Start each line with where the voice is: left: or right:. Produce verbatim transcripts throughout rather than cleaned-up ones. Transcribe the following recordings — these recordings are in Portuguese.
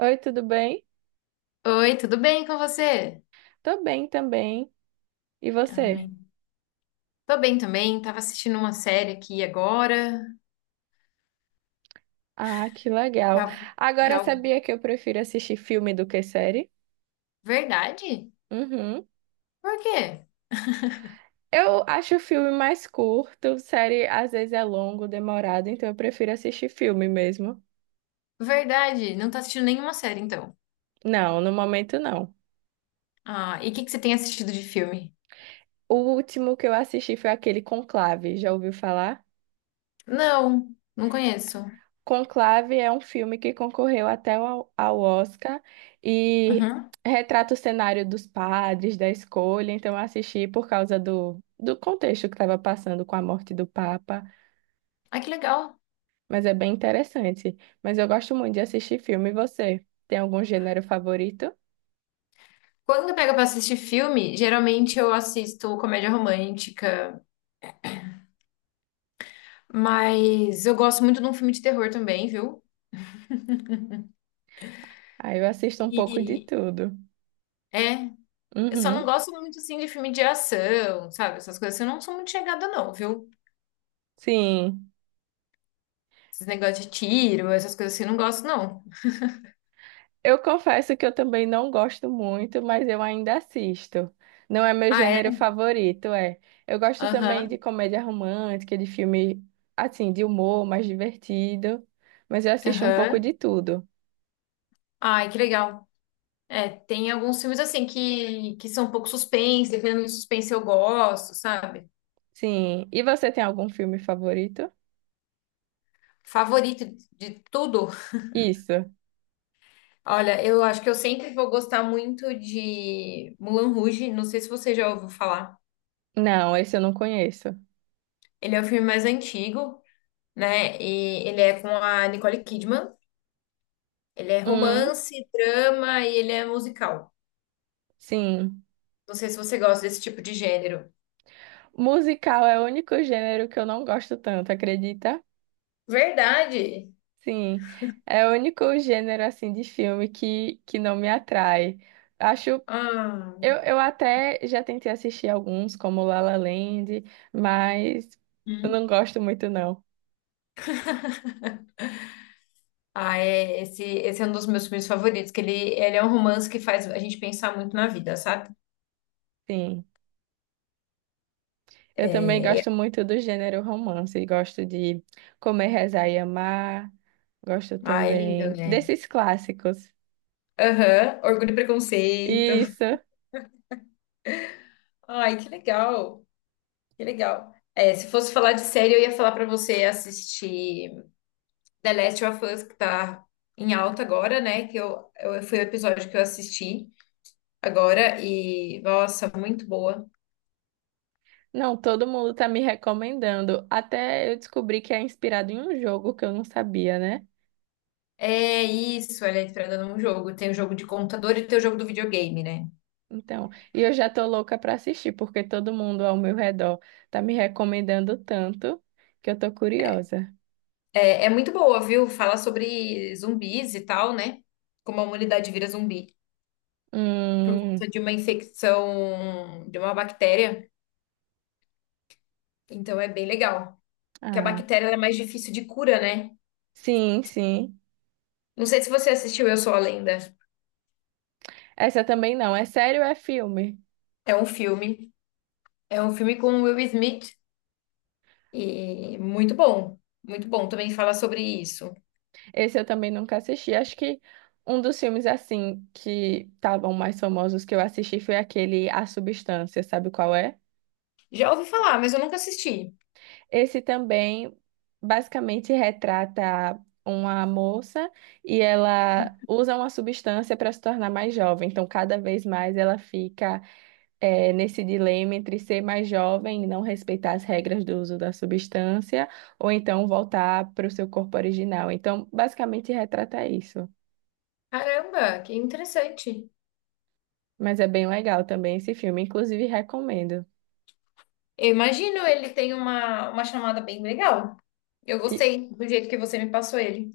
right: Oi, tudo bem?
left: Oi, tudo bem com você?
right: Tô bem também. E
left: Ai,
right: você?
left: tô bem também. Tava assistindo uma série aqui agora.
right: Ah, que legal.
left: Já,
right: Agora
left: já-
right: sabia que eu prefiro assistir filme do que série?
left: Verdade?
right: Uhum.
left: Por quê?
right: Eu acho o filme mais curto, série às vezes é longo, demorado, então eu prefiro assistir filme mesmo.
left: Verdade, não tá assistindo nenhuma série então.
right: Não, no momento não.
left: Ah, e o que que você tem assistido de filme?
right: O último que eu assisti foi aquele Conclave, já ouviu falar?
left: Não, não conheço.
right: Conclave é um filme que concorreu até ao, ao Oscar e
left: Uhum.
right: retrata o cenário dos padres, da escolha. Então, eu assisti por causa do, do contexto que estava passando com a morte do Papa,
left: Ah, que legal.
right: mas é bem interessante. Mas eu gosto muito de assistir filme. E você? Tem algum gênero favorito?
left: Quando eu pego pra assistir filme, geralmente eu assisto comédia romântica, mas eu gosto muito de um filme de terror também, viu?
right: Aí eu assisto um pouco de
left: E
right: tudo.
left: é. Eu só não
right: Uhum.
left: gosto muito, assim, de filme de ação, sabe? Essas coisas assim, eu não sou muito chegada, não, viu?
right: Sim.
left: Esses negócios de tiro, essas coisas assim, eu não gosto, não.
right: Eu confesso que eu também não gosto muito, mas eu ainda assisto. Não é meu
left: Ah,
right: gênero
left: é?
right: favorito, é. Eu gosto também de
left: Aham,
right: comédia romântica, de filme assim, de humor mais divertido, mas eu assisto um pouco
left: aham.
right: de tudo.
left: Ai, que legal. É, tem alguns filmes, assim, que, que são um pouco suspense, dependendo do suspense eu gosto, sabe?
right: Sim. E você tem algum filme favorito?
left: Favorito de tudo.
right: Isso.
left: Olha, eu acho que eu sempre vou gostar muito de Moulin Rouge, não sei se você já ouviu falar.
right: Não, esse eu não conheço.
left: Ele é o filme mais antigo, né? E ele é com a Nicole Kidman. Ele é
right: Hum,
left: romance, drama e ele é musical.
right: sim.
left: Não sei se você gosta desse tipo de gênero.
right: Musical é o único gênero que eu não gosto tanto, acredita?
left: Verdade.
right: Sim. É o único gênero assim de filme que, que não me atrai. Acho.
left: Ah,
right: Eu, eu até já tentei assistir alguns, como La La Land, mas eu
left: hum.
right: não gosto muito, não.
left: Ah, é, esse, esse é um dos meus filmes favoritos, que ele, ele é um romance que faz a gente pensar muito na vida, sabe?
right: Sim. Eu também
left: É, é-
right: gosto muito do gênero romance. Gosto de Comer, Rezar e Amar. Gosto
left: ah, é lindo,
right: também
left: né?
right: desses clássicos.
left: Aham, Orgulho e Preconceito.
right: Isso.
left: Ai, que legal, que legal. É, se fosse falar de série, eu ia falar pra você assistir The Last of Us, que tá em alta agora, né? Que eu, eu, foi o episódio que eu assisti. Agora e, nossa, muito boa.
right: Não, todo mundo tá me recomendando. Até eu descobri que é inspirado em um jogo que eu não sabia, né?
left: É isso, ela é inspirada num jogo. Tem o jogo de computador e tem o jogo do videogame, né?
right: Então, e eu já tô louca pra assistir, porque todo mundo ao meu redor tá me recomendando tanto que eu tô curiosa.
left: É, é muito boa, viu? Fala sobre zumbis e tal, né? Como a humanidade vira zumbi por
right: Hum,
left: conta de uma infecção de uma bactéria. Então é bem legal. Que a
right: ah,
left: bactéria ela é mais difícil de cura, né?
right: sim, sim.
left: Não sei se você assistiu Eu Sou a Lenda.
right: Essa também não. É sério, é filme.
left: É um filme. É um filme com o Will Smith e muito bom. Muito bom. Também fala sobre isso.
right: Esse eu também nunca assisti. Acho que um dos filmes assim que estavam mais famosos que eu assisti foi aquele A Substância, sabe qual é?
left: Já ouvi falar, mas eu nunca assisti.
right: Esse também basicamente retrata uma moça e ela usa uma substância para se tornar mais jovem. Então, cada vez mais ela fica, é, nesse dilema entre ser mais jovem e não respeitar as regras do uso da substância, ou então voltar para o seu corpo original. Então, basicamente, retrata isso.
left: Caramba, que interessante.
right: Mas é bem legal também esse filme, inclusive recomendo.
left: Eu imagino ele tem uma, uma chamada bem legal. Eu
right: E-
left: gostei do jeito que você me passou ele.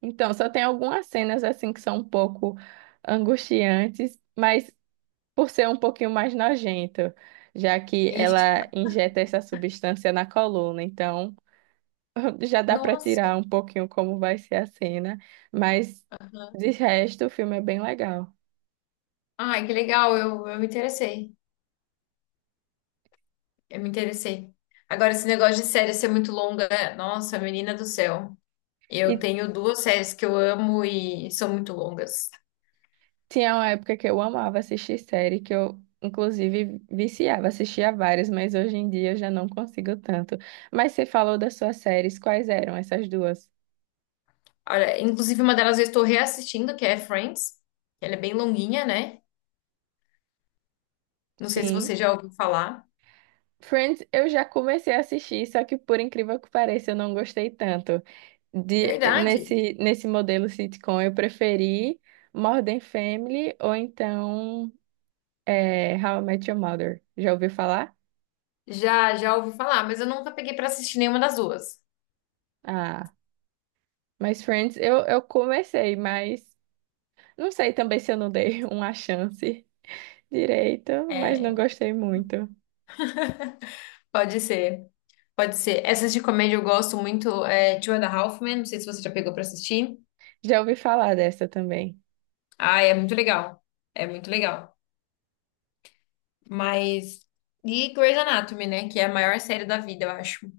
right: então, só tem algumas cenas assim que são um pouco angustiantes, mas por ser um pouquinho mais nojento, já que
left: Ixi,
right: ela injeta essa substância na coluna, então. Já dá para
left: nossa.
right: tirar um pouquinho como vai ser a cena, mas
left: Aham.
right: de resto o filme é bem legal.
left: Ai, que legal, eu, eu me interessei. Eu me interessei. Agora, esse negócio de série ser muito longa, nossa, menina do céu. Eu
right: E
left: tenho duas séries que eu amo e são muito longas.
right: tinha uma época que eu amava assistir série, que eu inclusive viciava, assistia várias, mas hoje em dia eu já não consigo tanto. Mas você falou das suas séries, quais eram essas duas?
left: Olha, inclusive, uma delas eu estou reassistindo, que é Friends. Ela é bem longuinha, né? Não sei se você
right: Sim.
left: já ouviu falar.
right: Friends, eu já comecei a assistir, só que por incrível que pareça, eu não gostei tanto. De,
left: Verdade.
right: nesse, nesse modelo sitcom, eu preferi Modern Family ou então, é, How I Met Your Mother. Já ouviu falar?
left: Já, já ouvi falar, mas eu nunca peguei pra assistir nenhuma das duas.
right: Ah, mas Friends, eu, eu comecei, mas não sei também se eu não dei uma chance direito, mas não
left: É,
right: gostei muito.
left: pode ser, pode ser. Essas de comédia eu gosto muito, é Two and a Half Men, não sei se você já pegou pra assistir.
right: Já ouvi falar dessa também.
left: Ah, é muito legal, é muito legal. Mas, e Grey's Anatomy, né, que é a maior série da vida, eu acho.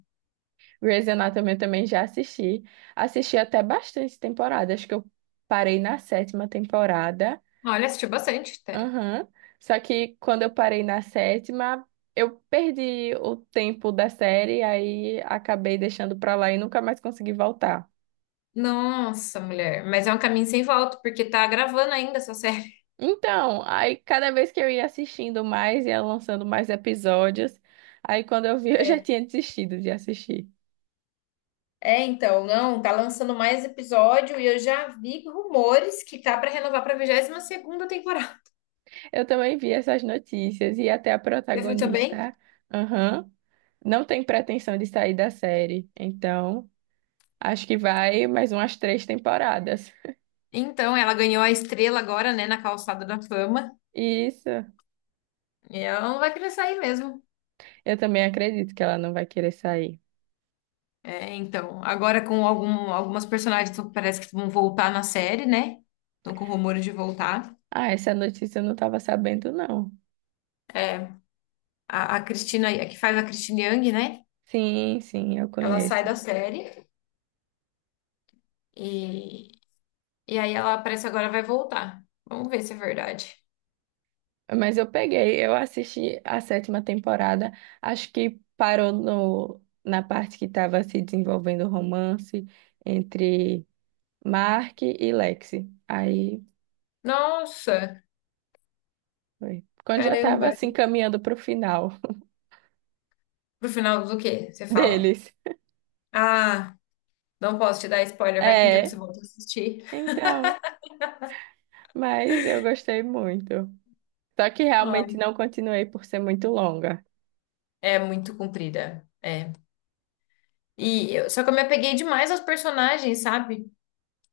right: Grey's Anatomy eu também já assisti. Assisti até bastante temporada, acho que eu parei na sétima temporada.
left: Olha, assisti bastante até.
right: Aham. Só que quando eu parei na sétima, eu perdi o tempo da série, aí acabei deixando pra lá e nunca mais consegui voltar.
left: Nossa, mulher, mas é um caminho sem volta, porque tá gravando ainda essa série.
right: Então, aí cada vez que eu ia assistindo mais, ia lançando mais episódios. Aí quando eu vi, eu já
left: É.
right: tinha desistido de assistir.
left: É, então, não, tá lançando mais episódio e eu já vi rumores que tá pra renovar pra vigésima segunda temporada.
right: Eu também vi essas notícias e até a
left: Você viu também?
right: protagonista, aham, não tem pretensão de sair da série. Então, acho que vai mais umas três temporadas.
left: Então, ela ganhou a estrela agora, né, na Calçada da Fama.
right: Isso,
left: E ela não vai querer sair mesmo.
right: eu também acredito que ela não vai querer sair.
left: É, então, agora com algum, algumas personagens que parece que vão voltar na série, né? Estão com rumores de voltar.
right: Ah, essa notícia eu não estava sabendo, não.
left: A, a Cristina, a que faz a Christine Yang, né?
right: Sim, sim, eu
left: Ela sai
right: conheço.
left: da série e, e aí ela parece agora vai voltar. Vamos ver se é verdade.
right: Mas eu peguei, eu assisti a sétima temporada, acho que parou no, na parte que estava se desenvolvendo o romance entre Mark e Lexi. Aí
left: Nossa,
right: foi. Quando já estava
left: caramba.
right: assim caminhando para o final
left: Pro final do quê? Você fala,
right: deles.
left: ah, não posso te dar spoiler, vai que um dia você
right: É,
left: volta a assistir.
right: então, mas eu gostei muito. Só que
left: Ah,
right: realmente não continuei por ser muito longa.
left: é muito comprida. É. E eu- só que eu me apeguei demais aos personagens, sabe?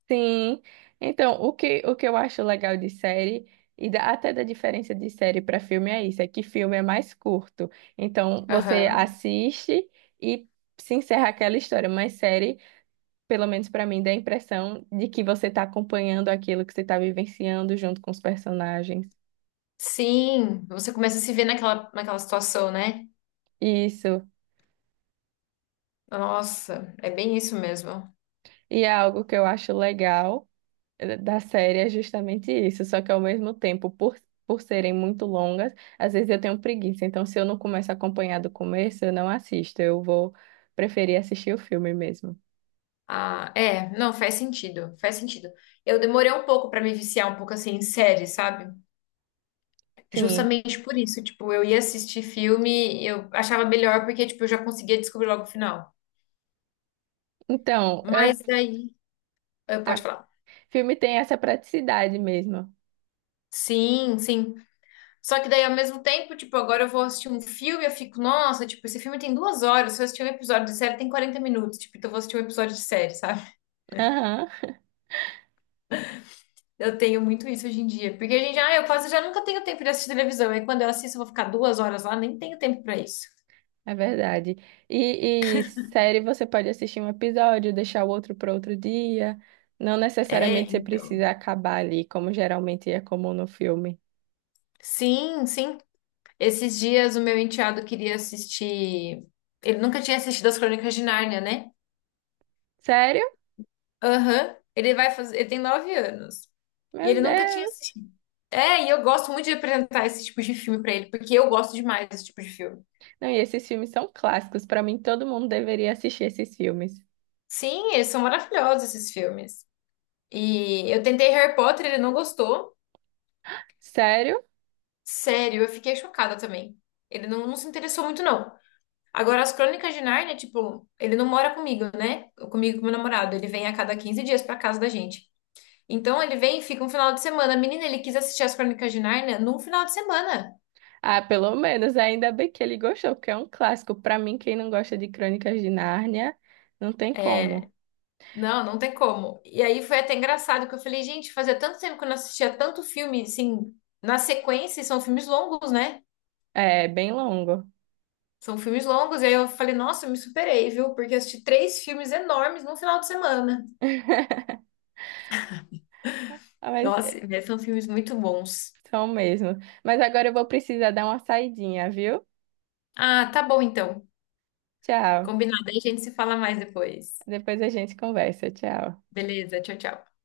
right: Sim. Então, o que, o que eu acho legal de série, e da- até da diferença de série para filme é isso, é que filme é mais curto. Então, você
left: Aham.
right: assiste e se encerra aquela história, mas série, pelo menos para mim, dá a impressão de que você está acompanhando aquilo que você está vivenciando junto com os personagens.
left: Sim, você começa a se ver naquela, naquela situação, né?
right: Isso.
left: Nossa, é bem isso mesmo.
right: E é algo que eu acho legal da série é justamente isso, só que ao mesmo tempo, por, por serem muito longas, às vezes eu tenho preguiça. Então, se eu não começo a acompanhar do começo, eu não assisto. Eu vou preferir assistir o filme mesmo.
left: Ah, é, não, faz sentido, faz sentido. Eu demorei um pouco pra me viciar um pouco assim em série, sabe?
right: Sim.
left: Justamente por isso, tipo, eu ia assistir filme, eu achava melhor porque tipo, eu já conseguia descobrir logo o final.
right: Então,
left: Mas
right: eu-
left: daí, ah, pode
right: ah,
left: falar.
right: filme tem essa praticidade mesmo.
left: Sim, sim. Só que daí, ao mesmo tempo, tipo, agora eu vou assistir um filme, eu fico, nossa, tipo, esse filme tem duas horas, se eu assistir um episódio de série tem quarenta minutos, tipo, então eu vou assistir um episódio de série, sabe?
right: Aham,
left: Eu tenho muito isso hoje em dia, porque a gente, ah, eu quase já nunca tenho tempo de assistir televisão, aí quando eu assisto eu vou ficar duas horas lá, nem tenho tempo pra isso.
right: é verdade. E, e série você pode assistir um episódio, deixar o outro para outro dia. Não
left: É,
right: necessariamente você
left: então.
right: precisa acabar ali, como geralmente é comum no filme.
left: Sim, sim. Esses dias o meu enteado queria assistir. Ele nunca tinha assistido As Crônicas de Nárnia, né?
right: Sério?
left: Aham. Ele vai fazer. Ele tem nove anos. E
right: Meu
left: ele nunca tinha
right: Deus!
left: assistido. É, e eu gosto muito de apresentar esse tipo de filme pra ele, porque eu gosto demais desse tipo de filme.
right: Não, e esses filmes são clássicos. Pra mim, todo mundo deveria assistir esses filmes.
left: Sim, eles são maravilhosos, esses filmes. E eu tentei Harry Potter, ele não gostou.
right: Sério?
left: Sério, eu fiquei chocada também. Ele não, não se interessou muito, não. Agora, as Crônicas de Nárnia, tipo, ele não mora comigo, né? Comigo e com meu namorado. Ele vem a cada quinze dias pra casa da gente. Então, ele vem e fica um final de semana. Menina, ele quis assistir as Crônicas de Nárnia num final de semana.
right: Ah, pelo menos ainda bem que ele gostou, porque é um clássico. Pra mim, quem não gosta de Crônicas de Nárnia, não tem como.
left: Não, não tem como. E aí foi até engraçado que eu falei, gente, fazia tanto tempo que eu não assistia tanto filme, assim, na sequência, e são filmes longos, né?
right: É bem longo.
left: São filmes longos. E aí eu falei, nossa, eu me superei, viu? Porque eu assisti três filmes enormes num final de semana.
right: Ah, mas
left: Nossa,
right: é,
left: mas são filmes muito bons.
right: são mesmo. Mas agora eu vou precisar dar uma saidinha, viu?
left: Ah, tá bom então.
right: Tchau.
left: Combinado, aí a gente se fala mais depois.
right: Depois a gente conversa. Tchau.
left: Beleza, tchau, tchau.